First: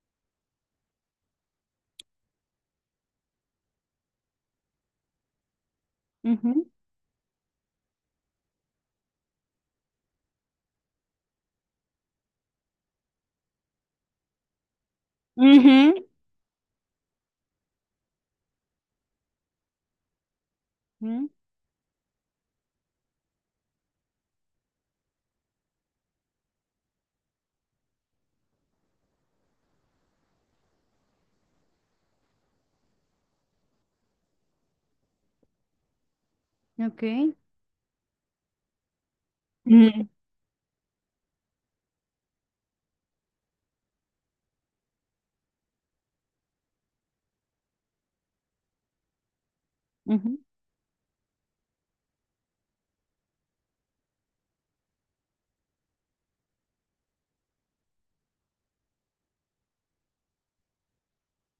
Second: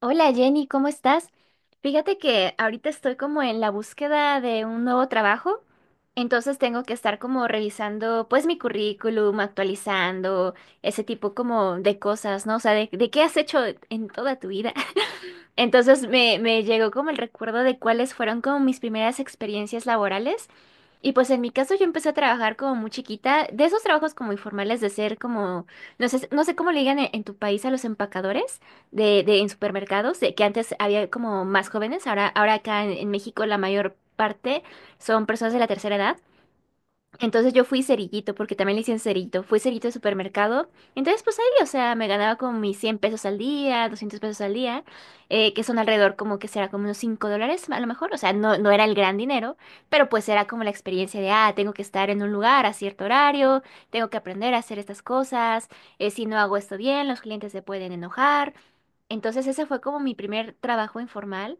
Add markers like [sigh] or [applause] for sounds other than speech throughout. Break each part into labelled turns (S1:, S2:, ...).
S1: Hola Jenny, ¿cómo estás? Fíjate que ahorita estoy como en la búsqueda de un nuevo trabajo, entonces
S2: Ujú,
S1: tengo que estar como revisando pues mi currículum, actualizando ese tipo como de cosas, ¿no? O sea, de qué has hecho en toda tu vida. [laughs]
S2: ujú,
S1: Entonces me llegó como el recuerdo de cuáles fueron como mis primeras experiencias laborales. Y pues
S2: ujú,
S1: en mi caso yo empecé a trabajar como muy chiquita, de esos trabajos como informales de ser como, no sé, no sé cómo le digan en tu país a los empacadores de en supermercados, de que antes había como más jóvenes, ahora, ahora acá en México la mayor parte son personas de la tercera edad.
S2: ok.
S1: Entonces yo fui cerillito, porque también le dicen cerito. Fui cerillito de
S2: Mm,
S1: supermercado. Entonces, pues ahí, o sea, me ganaba como mis 100 pesos al día, 200 pesos al día, que son alrededor como que será como unos 5 dólares a lo mejor. O sea, no, no era el gran dinero, pero pues
S2: ujú.
S1: era como la experiencia de, ah, tengo que estar en un lugar a cierto horario, tengo que aprender a hacer estas cosas, si no hago esto bien, los clientes se pueden enojar. Entonces ese fue como mi primer trabajo informal.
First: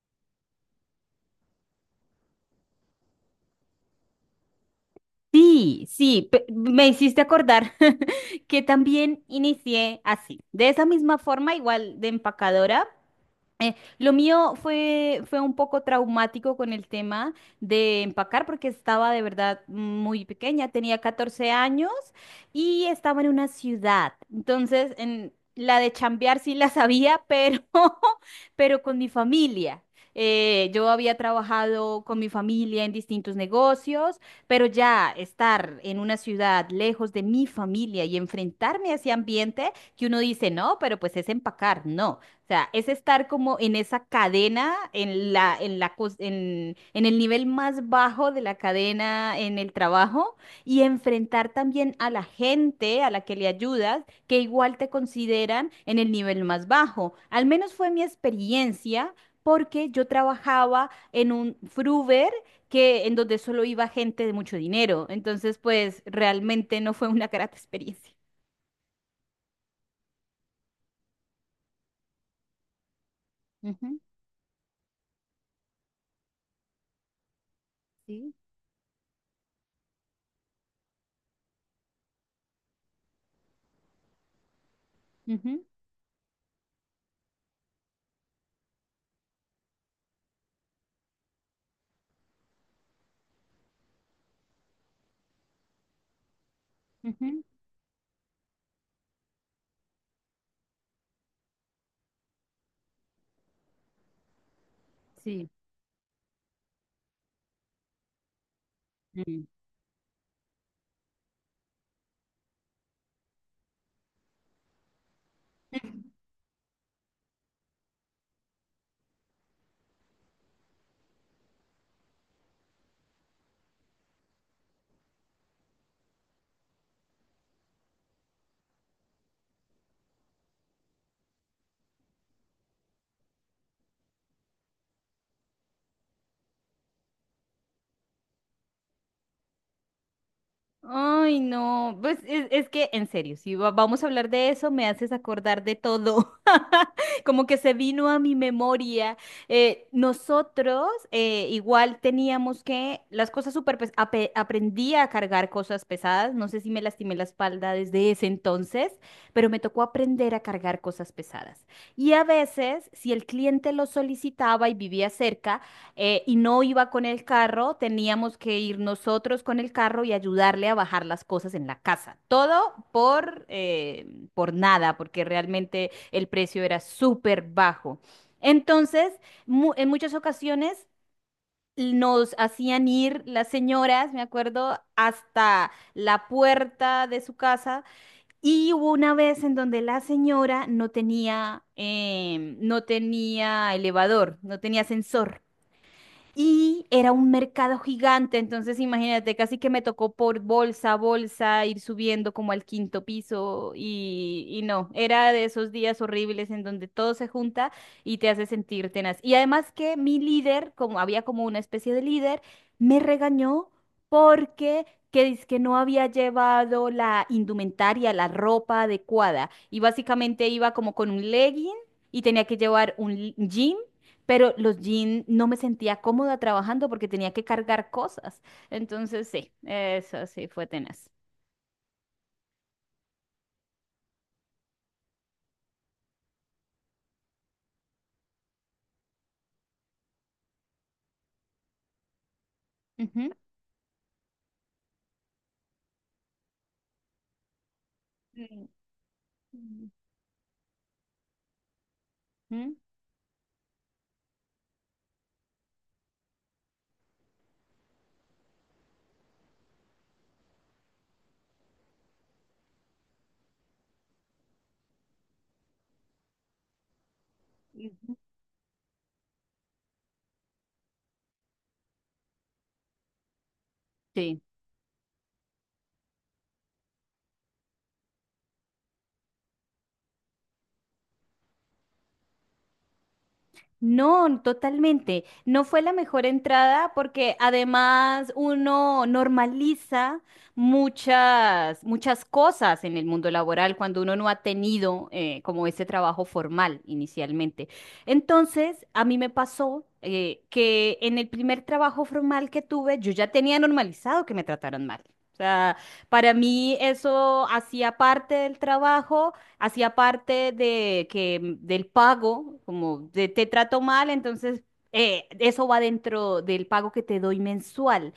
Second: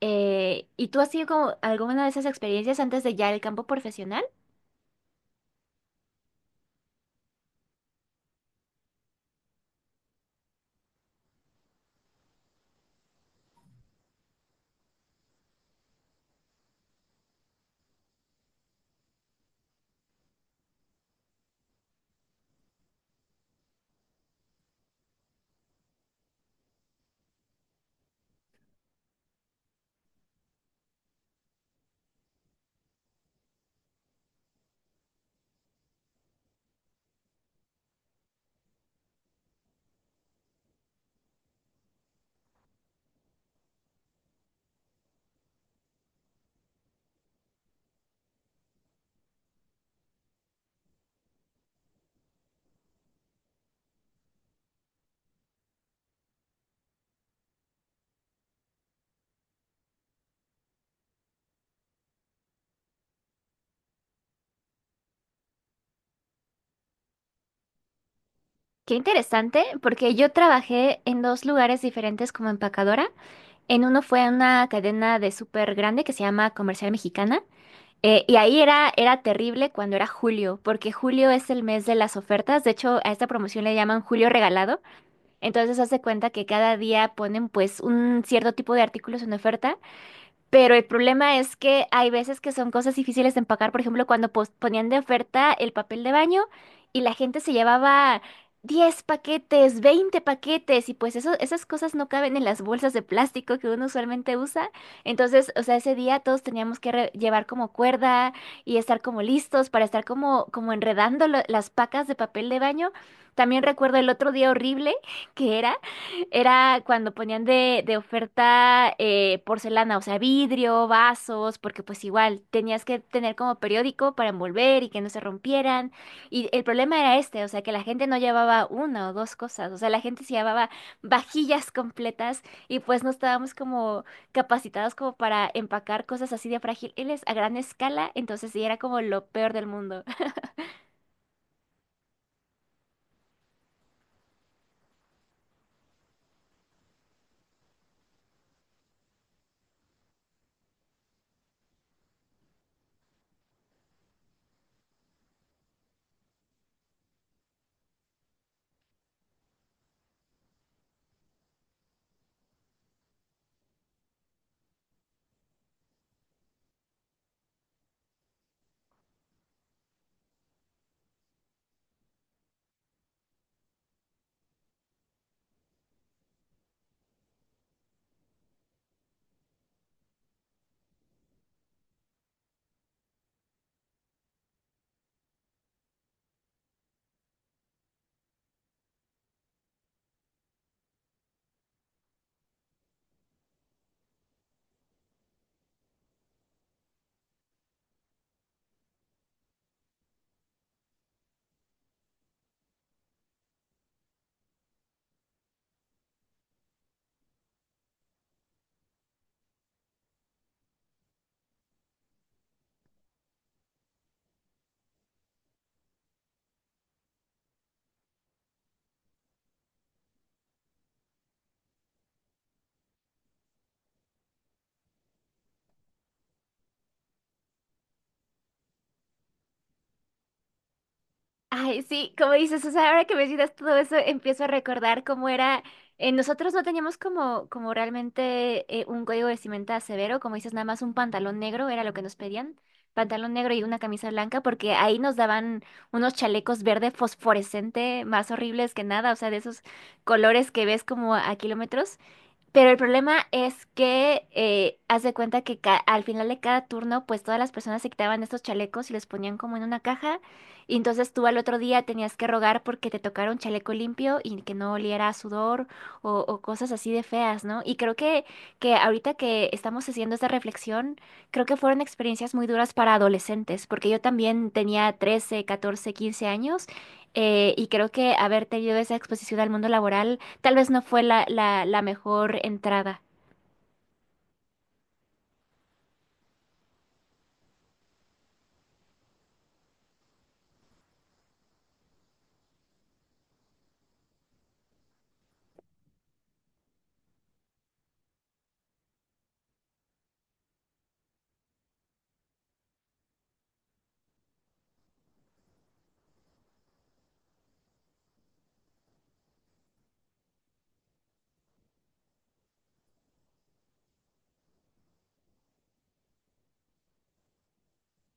S1: ¿Y tú has tenido como alguna de esas experiencias antes de ya el campo profesional?
S2: Sí, sí, me hiciste acordar [laughs] que también inicié así, de esa misma forma, igual de empacadora. Lo mío fue un poco traumático con el tema de empacar porque estaba de verdad muy pequeña, tenía 14 años y estaba en una ciudad. Entonces, en la de chambear sí la sabía, pero, [laughs] pero con mi familia. Yo había trabajado con mi familia en distintos negocios, pero ya estar en una ciudad lejos de mi familia y enfrentarme a ese ambiente que uno dice, no, pero pues es empacar, no. O sea, es estar como en esa cadena, en el nivel más bajo de la cadena en el trabajo y enfrentar también a la gente a la que le ayudas, que igual te consideran en el nivel más bajo. Al menos fue mi experiencia porque yo trabajaba en un fruver que en donde solo iba gente de mucho dinero. Entonces, pues realmente no fue una [laughs] grata experiencia.
S1: Qué interesante, porque yo trabajé en dos lugares diferentes como empacadora. En
S2: Ujú,
S1: uno fue en una cadena de súper grande que se llama Comercial Mexicana.
S2: sí,
S1: Y ahí era, era terrible cuando era julio, porque julio es el mes de las ofertas. De hecho, a esta promoción le llaman julio regalado.
S2: ujú,
S1: Entonces, hace cuenta que cada día ponen pues un cierto tipo de artículos en oferta, pero el problema es que hay veces que son cosas difíciles de empacar. Por ejemplo, cuando ponían de oferta el papel de baño y la gente
S2: ujú,
S1: se llevaba 10 paquetes, 20 paquetes, y pues eso, esas cosas no caben en las bolsas de plástico que uno usualmente usa. Entonces, o sea, ese día todos teníamos que llevar como cuerda y estar como
S2: sí.
S1: listos para estar como, como enredando las pacas de papel de baño. También recuerdo el otro día horrible que era. Era cuando ponían de oferta porcelana, o sea, vidrio, vasos, porque pues igual tenías que tener como periódico para envolver y que no se rompieran. Y el problema era este, o sea, que la gente no llevaba una o dos cosas, o sea, la gente se llevaba vajillas completas y pues no estábamos como capacitados como para empacar cosas así de frágiles a gran escala, entonces sí era como lo peor del mundo.
S2: Ay, no, pues es que en serio, si vamos a hablar de eso, me haces acordar de todo, [laughs] como que se vino a mi memoria. Nosotros igual teníamos que, las cosas súper, aprendí a cargar cosas pesadas, no sé si me lastimé la espalda desde ese entonces, pero me tocó aprender a cargar cosas pesadas. Y a veces, si el cliente lo solicitaba y vivía cerca, y no iba con el carro, teníamos que ir nosotros con el carro y ayudarle a bajar las cosas en la casa. Todo por nada, porque realmente el precio era súper bajo. Entonces, en muchas ocasiones nos hacían ir las señoras, me acuerdo, hasta la puerta de su casa. Y hubo una vez en donde la señora no tenía, no tenía elevador, no tenía ascensor. Y era un mercado gigante, entonces imagínate, casi que me tocó por bolsa a bolsa ir subiendo como al quinto piso y no, era de esos días horribles en donde todo se junta y te hace sentir tenaz. Y además que mi líder, como había como una especie de líder, me regañó porque que dizque no había llevado la indumentaria, la ropa adecuada y básicamente iba como con un legging y tenía que llevar un jean pero los jeans no me sentía cómoda trabajando porque tenía que cargar cosas. Entonces, sí, eso sí fue tenaz.
S1: Ay, sí, como dices, o sea, ahora que me dices todo eso, empiezo a recordar cómo era. Nosotros no teníamos como, como realmente un código vestimenta severo, como dices, nada más un pantalón negro era lo que nos pedían,
S2: Ujú.
S1: pantalón negro y una camisa blanca, porque ahí nos daban unos chalecos verde fosforescente más
S2: Sí.
S1: horribles que nada, o sea, de esos colores que ves como a kilómetros. Pero el
S2: Ujú.
S1: problema es que haz de cuenta que al final de cada turno, pues todas las personas se quitaban estos chalecos y los ponían como en una caja. Y entonces tú al otro día tenías que rogar porque te tocara un chaleco limpio y que no oliera a sudor o cosas así de feas, ¿no? Y que ahorita que estamos haciendo esta reflexión, creo que fueron experiencias muy duras para adolescentes, porque yo
S2: Sí.
S1: también tenía 13, 14, 15 años, y creo que haber tenido esa exposición al mundo laboral tal vez no fue la mejor entrada.
S2: No, totalmente. No fue la mejor entrada porque además uno normaliza muchas, muchas cosas en el mundo laboral cuando uno no ha tenido como ese trabajo formal inicialmente. Entonces, a mí me pasó que en el primer trabajo formal que tuve, yo ya tenía normalizado que me trataron mal. O sea, para mí eso hacía parte del trabajo hacía parte de que del pago, como de, te trato mal, entonces eso va dentro del pago que te doy mensual.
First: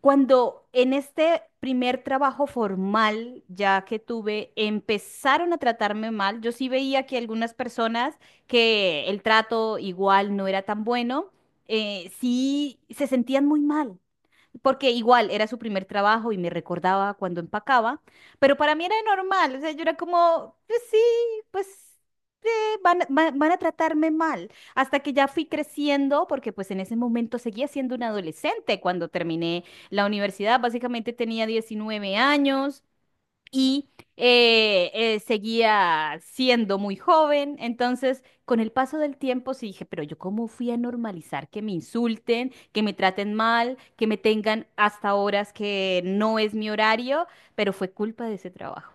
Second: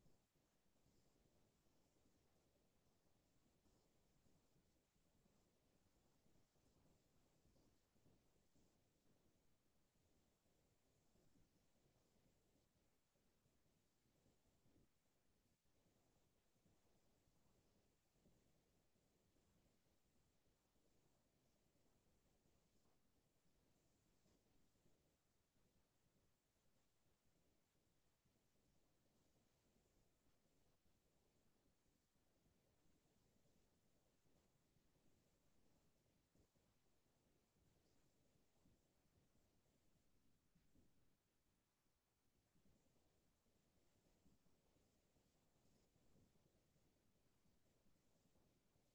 S2: Cuando en este primer trabajo formal ya que tuve, empezaron a tratarme mal, yo sí veía que algunas personas que el trato igual no era tan bueno, sí se sentían muy mal porque igual era su primer trabajo y me recordaba cuando empacaba, pero para mí era normal, o sea, yo era como, pues sí, pues van a tratarme mal, hasta que ya fui creciendo, porque pues en ese momento seguía siendo una adolescente cuando terminé la universidad, básicamente tenía 19 años y seguía siendo muy joven. Entonces, con el paso del tiempo, sí dije, pero yo cómo fui a normalizar que me insulten, que me traten mal, que me tengan hasta horas que no es mi horario, pero fue culpa de ese trabajo.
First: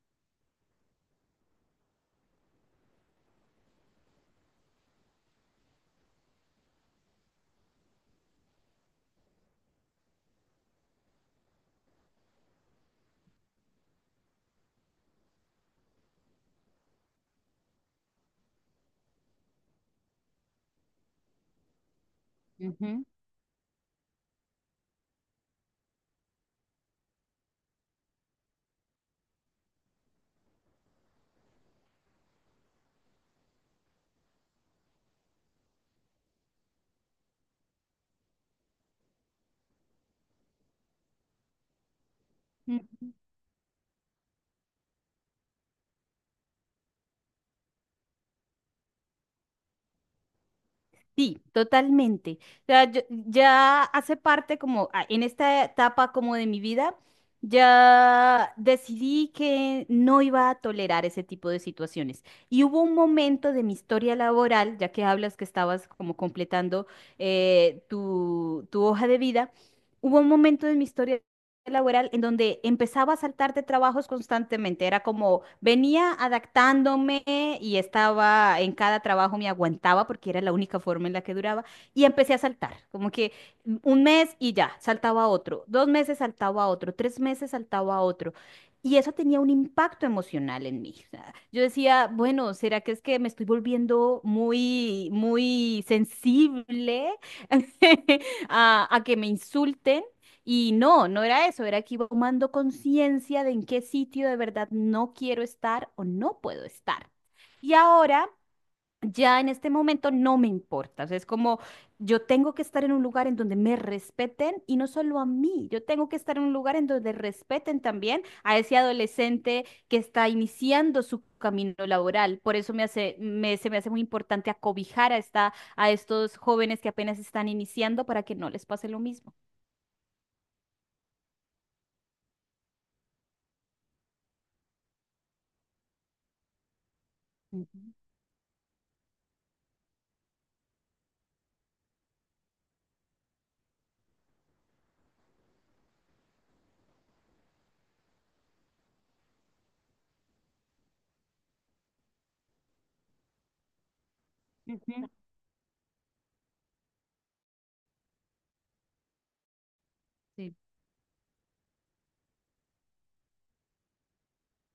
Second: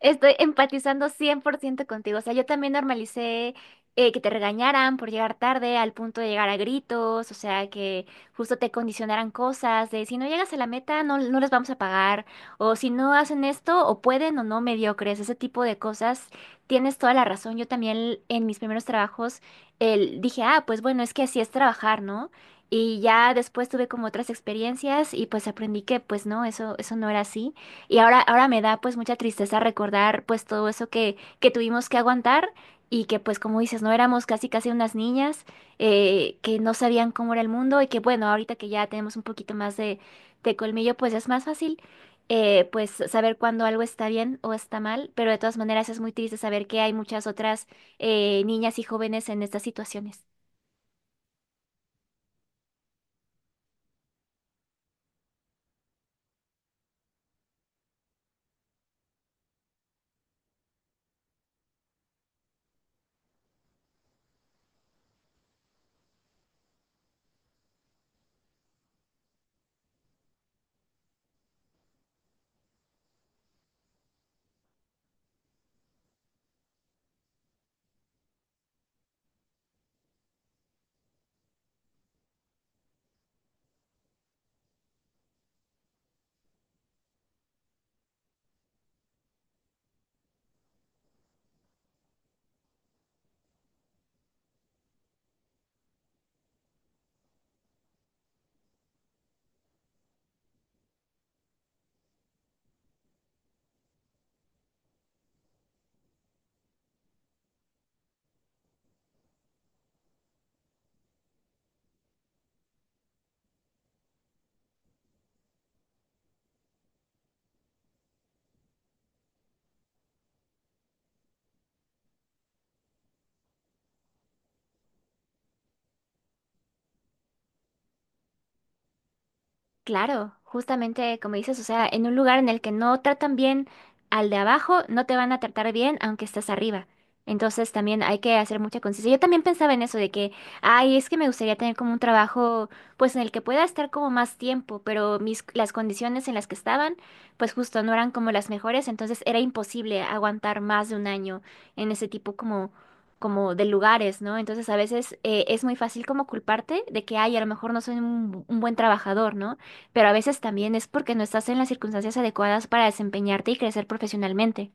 S1: Estoy empatizando 100% contigo. O sea, yo también normalicé que te regañaran por llegar tarde al punto de llegar a gritos, o sea, que justo te condicionaran cosas de si no llegas a la meta no, no les vamos a pagar, o si no hacen esto o pueden o no mediocres, ese tipo de cosas. Tienes toda la razón. Yo también en mis primeros trabajos dije, ah, pues bueno, es que así es trabajar, ¿no? Y ya después tuve como otras experiencias y pues aprendí que pues no, eso no era así. Y ahora, ahora me da pues mucha tristeza recordar pues todo eso que tuvimos que aguantar y que pues como dices, no éramos casi casi unas niñas, que no sabían cómo era el mundo y que bueno, ahorita que ya tenemos un poquito más de colmillo, pues es más fácil, pues
S2: Ujú.
S1: saber cuándo algo está bien o está mal, pero de todas maneras es muy triste saber que hay muchas otras niñas y jóvenes en estas situaciones.
S2: Sí, totalmente. O sea, ya hace parte como ah, en esta etapa como de mi vida, ya decidí que no iba a tolerar ese tipo de situaciones. Y hubo un momento de mi historia laboral, ya que hablas que estabas como completando tu hoja de vida, hubo un momento de mi historia laboral en donde empezaba a saltar de trabajos constantemente. Era como venía adaptándome y estaba en cada trabajo me aguantaba porque era la única forma en la que duraba y empecé a saltar, como que un mes y ya, saltaba a otro, 2 meses saltaba a otro, 3 meses saltaba a otro. Y eso tenía un impacto emocional en mí. O sea, yo decía, bueno, ¿será que es que me estoy volviendo muy, muy sensible [laughs] a que me insulten? Y no, no era eso, era que iba tomando conciencia de en qué sitio de verdad no quiero estar o no puedo estar. Y ahora, ya en este momento, no me importa. O sea, es como yo tengo que estar en un lugar en donde me respeten y no solo a mí, yo tengo que estar en un lugar en donde respeten también a ese adolescente que está iniciando su camino laboral. Por eso se me hace muy importante acobijar a estos jóvenes que apenas están iniciando para que no les pase lo mismo.
S1: Claro, justamente como dices, o sea, en un lugar en el que no tratan bien al de abajo, no te van a tratar bien aunque estás arriba. Entonces
S2: Ujú,
S1: también hay que hacer mucha conciencia. Yo también pensaba en eso de que, ay, es que me gustaría tener como un trabajo, pues en el que pueda estar como más tiempo, pero mis, las condiciones en las que estaban, pues justo no eran como las mejores, entonces era imposible aguantar más de un año en ese tipo como como de lugares, ¿no? Entonces a
S2: ujú.
S1: veces es muy fácil como culparte de que, ay, a lo mejor no soy un buen trabajador, ¿no? Pero a veces
S2: Sí,
S1: también es porque no estás en las circunstancias adecuadas para desempeñarte y crecer profesionalmente.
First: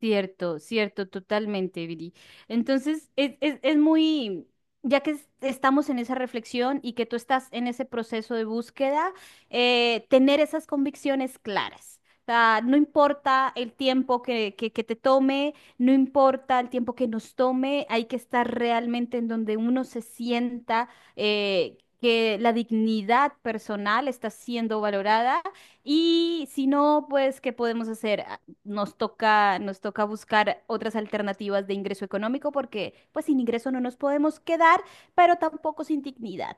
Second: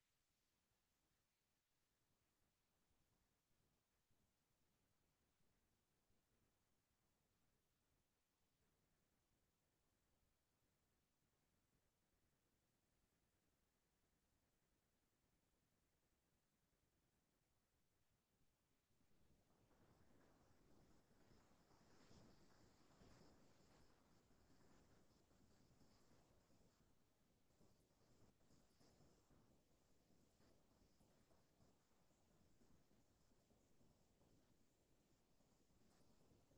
S2: cierto, cierto, totalmente, Viri. Entonces, es muy, ya que estamos en esa reflexión y que tú estás en ese proceso de búsqueda, tener esas convicciones claras. O sea, no importa el tiempo que te tome, no importa el tiempo que nos tome, hay que estar realmente en donde uno se sienta que la dignidad personal está siendo valorada. Y si no, pues, ¿qué podemos hacer? Nos toca, nos toca buscar otras alternativas de ingreso económico porque pues sin ingreso no nos podemos quedar, pero tampoco sin dignidad.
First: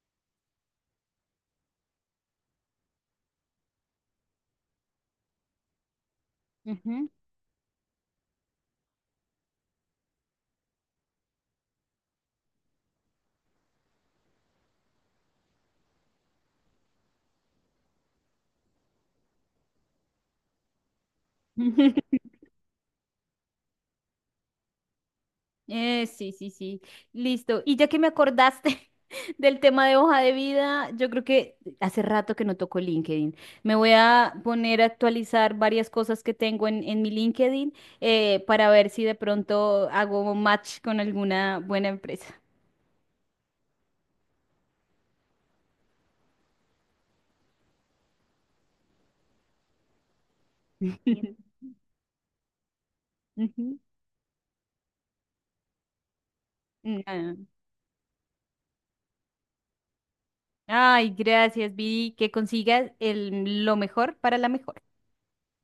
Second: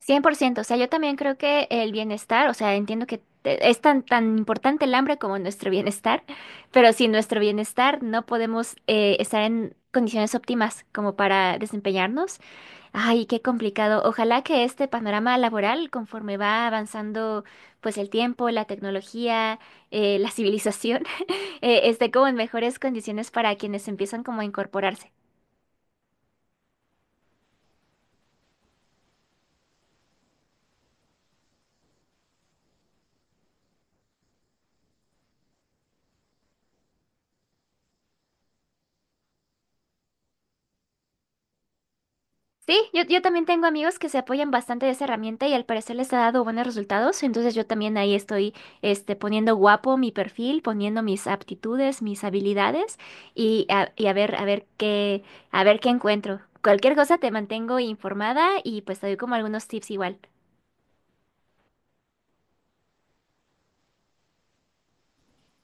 S1: 100%. O sea, yo también creo que el bienestar, o sea, entiendo que es tan, tan importante el hambre como nuestro bienestar, [laughs] pero
S2: Ujú.
S1: sin nuestro bienestar no podemos estar en condiciones óptimas como para desempeñarnos. Ay, qué complicado. Ojalá que este panorama laboral, conforme va avanzando, pues el tiempo, la tecnología, la civilización, [laughs] esté
S2: [laughs]
S1: como en mejores condiciones para quienes empiezan como a incorporarse.
S2: Sí, sí, sí. Listo. Y ya que me acordaste [laughs] del tema de hoja de vida, yo creo que hace rato que no toco LinkedIn. Me voy a poner a actualizar varias cosas que tengo en mi LinkedIn para ver si de pronto hago match con alguna buena empresa.
S1: Sí, yo también tengo amigos que se apoyan bastante de esa herramienta y al parecer les ha dado buenos resultados, entonces yo también ahí estoy este, poniendo guapo mi perfil, poniendo mis
S2: [laughs]
S1: aptitudes, mis habilidades
S2: Ujú.
S1: y a ver qué encuentro. Cualquier cosa te
S2: Ah,
S1: mantengo informada y pues te doy como algunos tips igual.
S2: ay, gracias, Viri, que consigas lo mejor para la mejor.